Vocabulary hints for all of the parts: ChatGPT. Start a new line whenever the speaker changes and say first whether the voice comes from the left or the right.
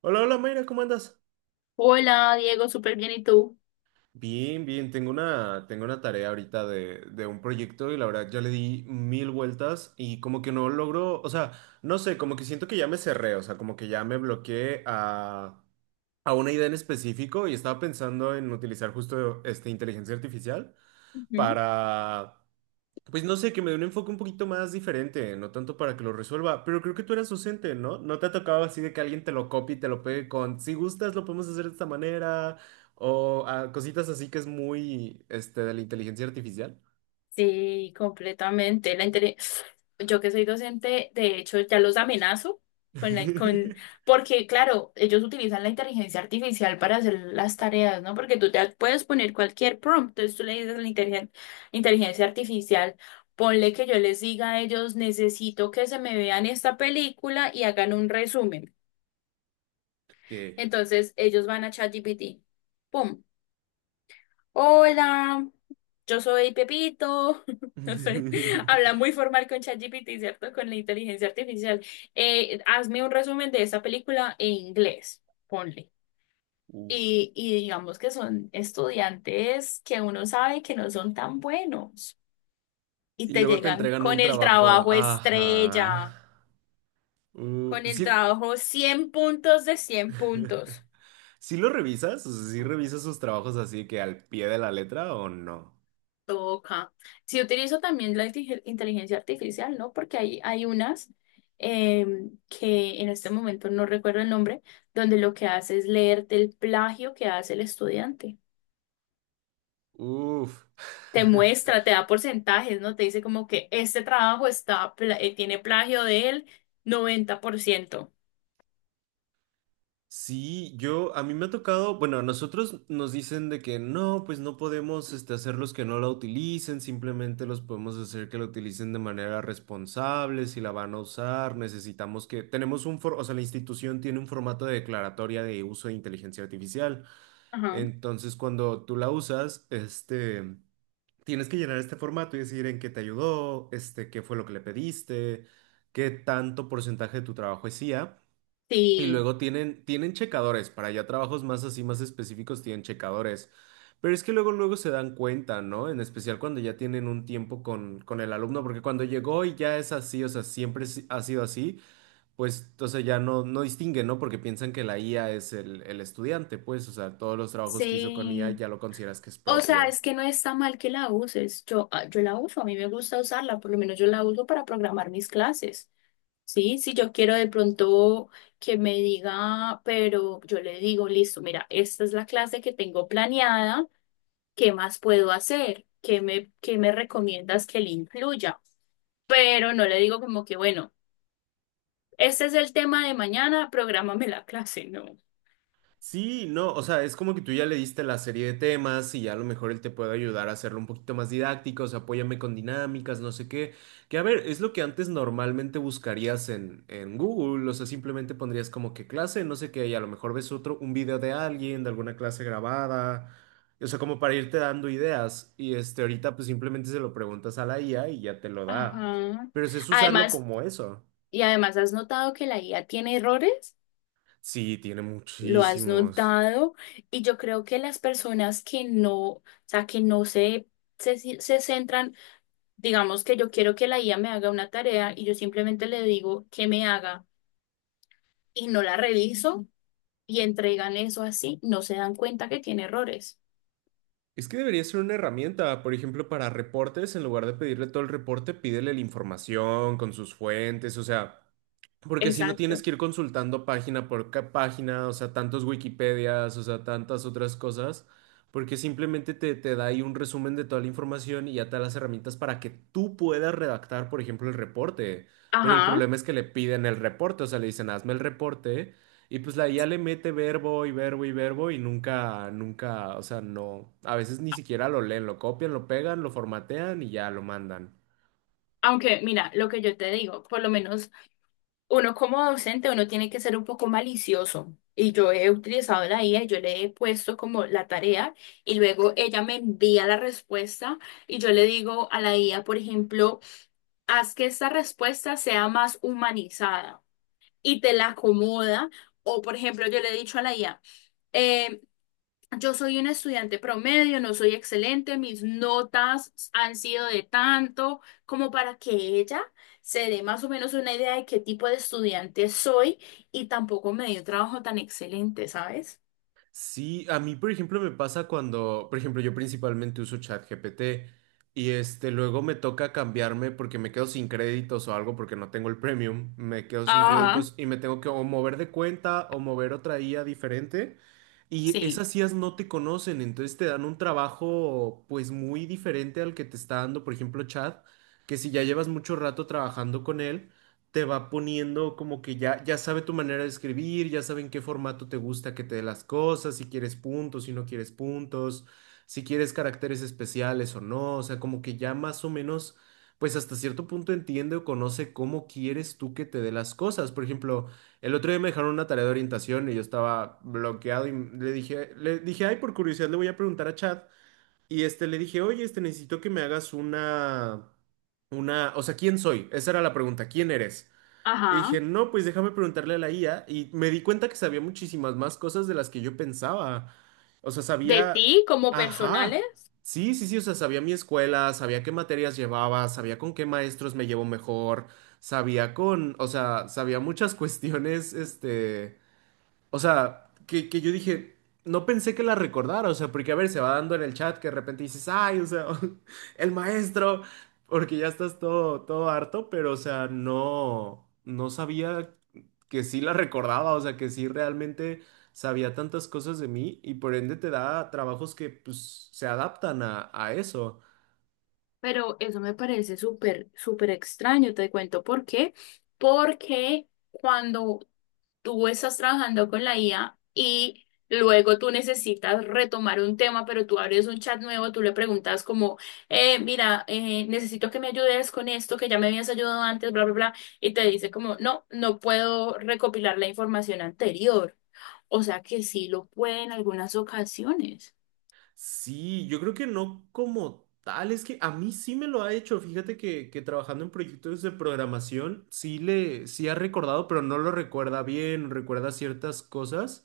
right: Hola, hola Mayra, ¿cómo andas?
left: Hola, Diego, súper bien, ¿y tú?
right: Bien, bien, tengo una tarea ahorita de un proyecto y la verdad ya le di mil vueltas y como que no logro, o sea, no sé, como que siento que ya me cerré, o sea, como que ya me bloqueé a una idea en específico y estaba pensando en utilizar justo inteligencia artificial
left: Ujú.
right: para. Pues no sé, que me dé un enfoque un poquito más diferente, no tanto para que lo resuelva, pero creo que tú eras docente, ¿no? ¿No te ha tocado así de que alguien te lo copie y te lo pegue con, si gustas, lo podemos hacer de esta manera, o ah, cositas así que es muy, de la inteligencia artificial?
left: Sí, completamente. Yo que soy docente, de hecho, ya los amenazo con porque, claro, ellos utilizan la inteligencia artificial para hacer las tareas, ¿no? Porque tú te puedes poner cualquier prompt, entonces tú le dices a la inteligencia artificial, ponle que yo les diga a ellos, necesito que se me vean esta película y hagan un resumen.
right: ¿Qué?
left: Entonces, ellos van a ChatGPT. ¡Pum! Hola, yo soy Pepito. No sé, habla muy formal con ChatGPT, ¿cierto? Con la inteligencia artificial. Hazme un resumen de esta película en inglés, ponle.
right: uh,
left: Y digamos que son estudiantes que uno sabe que no son tan buenos y
right: Y
left: te
right: luego te
left: llegan
right: entregan un
left: con el
right: trabajo.
left: trabajo estrella,
right: Ajá.
left: con el
right: Sí,
left: trabajo 100 puntos de 100 puntos.
right: ¿sí lo revisas? O sea, ¿sí revisas sus trabajos así que al pie de la letra o no?
left: Toca. Si utilizo también la inteligencia artificial, ¿no? Porque hay unas que en este momento no recuerdo el nombre, donde lo que hace es leerte el plagio que hace el estudiante.
right: Uf.
left: Te muestra, te da porcentajes, ¿no? Te dice como que este trabajo está, tiene plagio del 90%.
right: Sí, yo, a mí me ha tocado, bueno, a nosotros nos dicen de que no, pues no podemos hacerlos que no la utilicen, simplemente los podemos hacer que la utilicen de manera responsable, si la van a usar, necesitamos que, tenemos un, o sea, la institución tiene un formato de declaratoria de uso de inteligencia artificial,
left: Ajá.
right: entonces cuando tú la usas, tienes que llenar este formato y decir en qué te ayudó, qué fue lo que le pediste, qué tanto porcentaje de tu trabajo es IA. Y
left: Sí,
right: luego tienen checadores, para ya trabajos más así, más específicos, tienen checadores. Pero es que luego, luego se dan cuenta, ¿no? En especial cuando ya tienen un tiempo con el alumno, porque cuando llegó y ya es así, o sea, siempre ha sido así, pues entonces ya no, no distinguen, ¿no? Porque piensan que la IA es el estudiante, pues, o sea, todos los trabajos que hizo con IA
left: sí.
right: ya lo consideras que es
left: O sea,
right: propio.
left: es que no está mal que la uses. Yo, yo la uso, a mí me gusta usarla, por lo menos yo la uso para programar mis clases. Sí, si yo quiero de pronto que me diga, pero yo le digo, listo, mira, esta es la clase que tengo planeada, ¿qué más puedo hacer? Qué me recomiendas que le incluya? Pero no le digo como que, bueno, este es el tema de mañana, prográmame la clase, no.
right: Sí, no, o sea, es como que tú ya le diste la serie de temas y ya a lo mejor él te puede ayudar a hacerlo un poquito más didáctico, o sea, apóyame con dinámicas, no sé qué. Que a ver, es lo que antes normalmente buscarías en Google, o sea, simplemente pondrías como que clase, no sé qué, y a lo mejor ves otro, un video de alguien, de alguna clase grabada, o sea, como para irte dando ideas. Y ahorita pues simplemente se lo preguntas a la IA y ya te lo da.
left: Ajá.
right: Pero es usarlo
left: Además,
right: como eso.
left: y además, ¿has notado que la IA tiene errores?
right: Sí, tiene
left: Lo has
right: muchísimos.
left: notado y yo creo que las personas que no, o sea, que no se centran. Digamos que yo quiero que la IA me haga una tarea y yo simplemente le digo que me haga y no la reviso y entregan eso así, no se dan cuenta que tiene errores.
right: Es que debería ser una herramienta, por ejemplo, para reportes, en lugar de pedirle todo el reporte, pídele la información con sus fuentes, o sea, porque si no tienes
left: Exacto.
right: que ir consultando página por página, o sea, tantos Wikipedias, o sea, tantas otras cosas, porque simplemente te da ahí un resumen de toda la información y ya te da las herramientas para que tú puedas redactar, por ejemplo, el reporte. Pero el
left: Ajá.
right: problema es que le piden el reporte, o sea, le dicen, hazme el reporte, y pues la IA le mete verbo y verbo y verbo y nunca, nunca, o sea, no, a veces ni siquiera lo leen, lo copian, lo pegan, lo formatean y ya lo mandan.
left: Aunque mira, lo que yo te digo, por lo menos uno como docente, uno tiene que ser un poco malicioso. Y yo he utilizado la IA, y yo le he puesto como la tarea y luego ella me envía la respuesta y yo le digo a la IA, por ejemplo, haz que esta respuesta sea más humanizada, y te la acomoda. O, por ejemplo, yo le he dicho a la IA, eh, yo soy un estudiante promedio, no soy excelente, mis notas han sido de tanto, como para que ella se dé más o menos una idea de qué tipo de estudiante soy y tampoco me dio un trabajo tan excelente, ¿sabes?
right: Sí, a mí, por ejemplo, me pasa cuando, por ejemplo, yo principalmente uso ChatGPT y luego me toca cambiarme porque me quedo sin créditos o algo porque no tengo el premium, me quedo sin
left: Ajá,
right: créditos y me tengo que o mover de cuenta o mover otra IA diferente y
left: sí.
right: esas IAs no te conocen, entonces te dan un trabajo pues muy diferente al que te está dando, por ejemplo, Chat, que si ya llevas mucho rato trabajando con él te va poniendo como que ya, ya sabe tu manera de escribir, ya sabe en qué formato te gusta que te dé las cosas, si quieres puntos, si no quieres puntos, si quieres caracteres especiales o no, o sea, como que ya más o menos, pues hasta cierto punto entiende o conoce cómo quieres tú que te dé las cosas. Por ejemplo, el otro día me dejaron una tarea de orientación y yo estaba bloqueado y le dije, ay, por curiosidad le voy a preguntar a Chad. Y le dije, oye, necesito que me hagas una, o sea, ¿quién soy? Esa era la pregunta, ¿quién eres? Y
left: Ajá.
right: dije, no, pues déjame preguntarle a la IA. Y me di cuenta que sabía muchísimas más cosas de las que yo pensaba. O sea,
left: ¿De
right: sabía,
left: ti como
right: ajá,
left: personales?
right: sí, sí, sí, o sea, sabía mi escuela, sabía qué materias llevaba, sabía con qué maestros me llevo mejor, sabía con, o sea, sabía muchas cuestiones. O sea, que yo dije, no pensé que la recordara, o sea, porque a ver, se va dando en el chat que de repente dices, ay, o sea, el maestro, porque ya estás todo, todo harto, pero o sea, no, no sabía que sí la recordaba, o sea, que sí realmente sabía tantas cosas de mí y por ende te da trabajos que pues se adaptan a eso.
left: Pero eso me parece súper, súper extraño, te cuento por qué. Porque cuando tú estás trabajando con la IA y luego tú necesitas retomar un tema, pero tú abres un chat nuevo, tú le preguntas como, necesito que me ayudes con esto, que ya me habías ayudado antes, bla, bla, bla, y te dice como, no, no puedo recopilar la información anterior. O sea que sí lo puede en algunas ocasiones.
right: Sí, yo creo que no como tal, es que a mí sí me lo ha hecho, fíjate que trabajando en proyectos de programación sí ha recordado, pero no lo recuerda bien, recuerda ciertas cosas.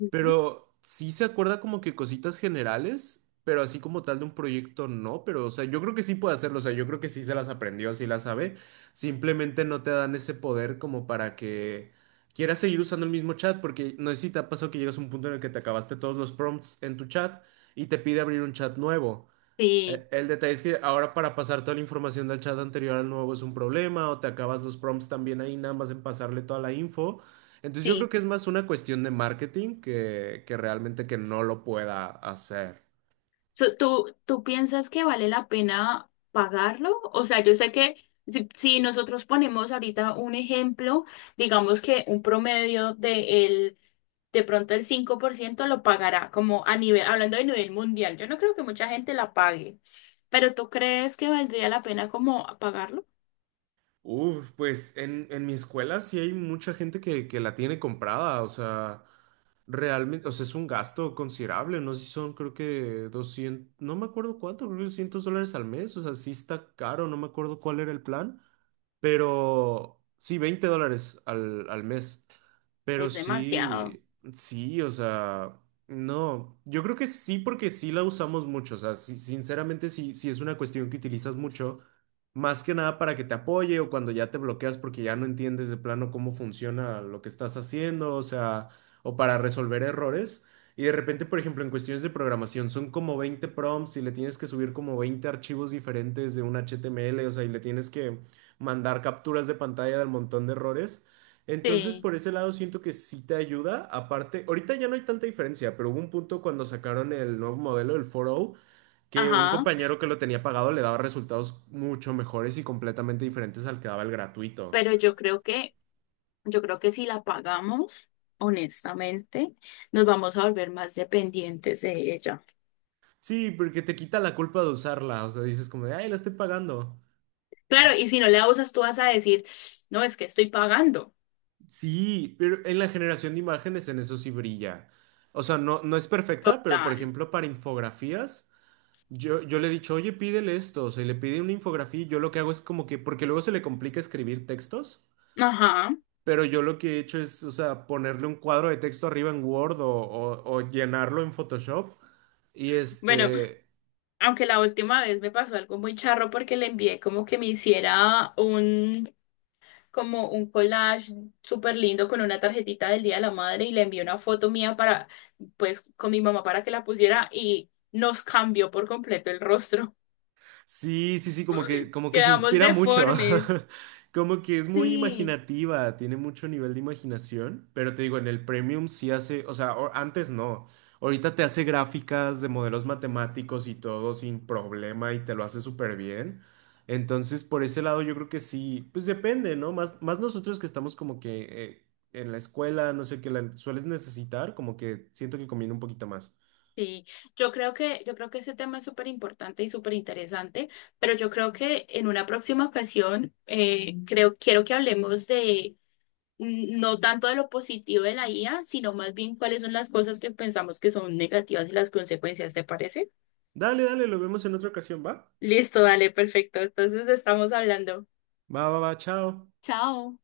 left: Ujú.
right: Pero sí se acuerda como que cositas generales, pero así como tal de un proyecto no, pero o sea, yo creo que sí puede hacerlo, o sea, yo creo que sí se las aprendió, sí las sabe, simplemente no te dan ese poder como para que quieras seguir usando el mismo chat, porque no sé si te ha pasado que llegas a un punto en el que te acabaste todos los prompts en tu chat y te pide abrir un chat nuevo.
left: Sí.
right: El detalle es que ahora para pasar toda la información del chat anterior al nuevo es un problema, o te acabas los prompts también ahí, nada más en pasarle toda la info. Entonces yo creo
left: Sí.
right: que es más una cuestión de marketing que realmente que no lo pueda hacer.
left: So, tú piensas que vale la pena pagarlo? O sea, yo sé que si nosotros ponemos ahorita un ejemplo, digamos que un promedio de el, de pronto el 5% lo pagará, como a nivel, hablando de nivel mundial. Yo no creo que mucha gente la pague, pero ¿tú crees que valdría la pena como pagarlo?
right: Uf, pues en mi escuela sí hay mucha gente que la tiene comprada, o sea. Realmente, o sea, es un gasto considerable, no sé si son, creo que 200 no me acuerdo cuánto, creo que $200 al mes, o sea, sí está caro, no me acuerdo cuál era el plan, pero sí, $20 al mes. Pero
left: Es demasiado.
right: sí, sí, o sea, no, yo creo que sí porque sí la usamos mucho, o sea, sinceramente sí, sí es una cuestión que utilizas mucho, más que nada para que te apoye o cuando ya te bloqueas porque ya no entiendes de plano cómo funciona lo que estás haciendo, o sea, o para resolver errores. Y de repente, por ejemplo, en cuestiones de programación son como 20 prompts y le tienes que subir como 20 archivos diferentes de un HTML, o sea, y le tienes que mandar capturas de pantalla del montón de errores. Entonces,
left: Sí,
right: por ese lado siento que sí te ayuda. Aparte, ahorita ya no hay tanta diferencia, pero hubo un punto cuando sacaron el nuevo modelo, el 4.0, que un
left: ajá,
right: compañero que lo tenía pagado le daba resultados mucho mejores y completamente diferentes al que daba el gratuito.
left: pero yo creo que si la pagamos, honestamente, nos vamos a volver más dependientes de ella.
right: Sí, porque te quita la culpa de usarla. O sea, dices como de, ay, la estoy pagando.
left: Claro,
right: Ah.
left: y si no la usas, tú vas a decir, no, es que estoy pagando.
right: Sí, pero en la generación de imágenes en eso sí brilla. O sea, no, no es perfecta, pero por
left: Total.
right: ejemplo, para infografías. Yo le he dicho, oye, pídele esto, o sea, y le pide una infografía, y yo lo que hago es como que, porque luego se le complica escribir textos,
left: Ajá.
right: pero yo lo que he hecho es, o sea, ponerle un cuadro de texto arriba en Word o llenarlo en Photoshop, y
left: Bueno,
right: este,
left: aunque la última vez me pasó algo muy charro porque le envié como que me hiciera un, como un collage súper lindo con una tarjetita del Día de la Madre y le envié una foto mía para, pues, con mi mamá para que la pusiera y nos cambió por completo el rostro.
right: Sí, sí, sí, como que, como que se
left: Quedamos
right: inspira mucho.
left: deformes.
right: Como que es muy
left: Sí.
right: imaginativa, tiene mucho nivel de imaginación, pero te digo, en el Premium sí hace, o sea, antes no. Ahorita te hace gráficas de modelos matemáticos y todo sin problema y te lo hace súper bien. Entonces, por ese lado yo creo que sí, pues depende, ¿no? Más, más nosotros que estamos como que en la escuela, no sé, que la sueles necesitar, como que siento que conviene un poquito más.
left: Sí, yo creo que ese tema es súper importante y súper interesante, pero yo creo que en una próxima ocasión, creo, quiero que hablemos de no tanto de lo positivo de la IA, sino más bien cuáles son las cosas que pensamos que son negativas y las consecuencias, ¿te parece?
right: Dale, dale, lo vemos en otra ocasión, ¿va?
left: Listo, dale, perfecto. Entonces estamos hablando.
right: Va, va, va, chao.
left: Chao.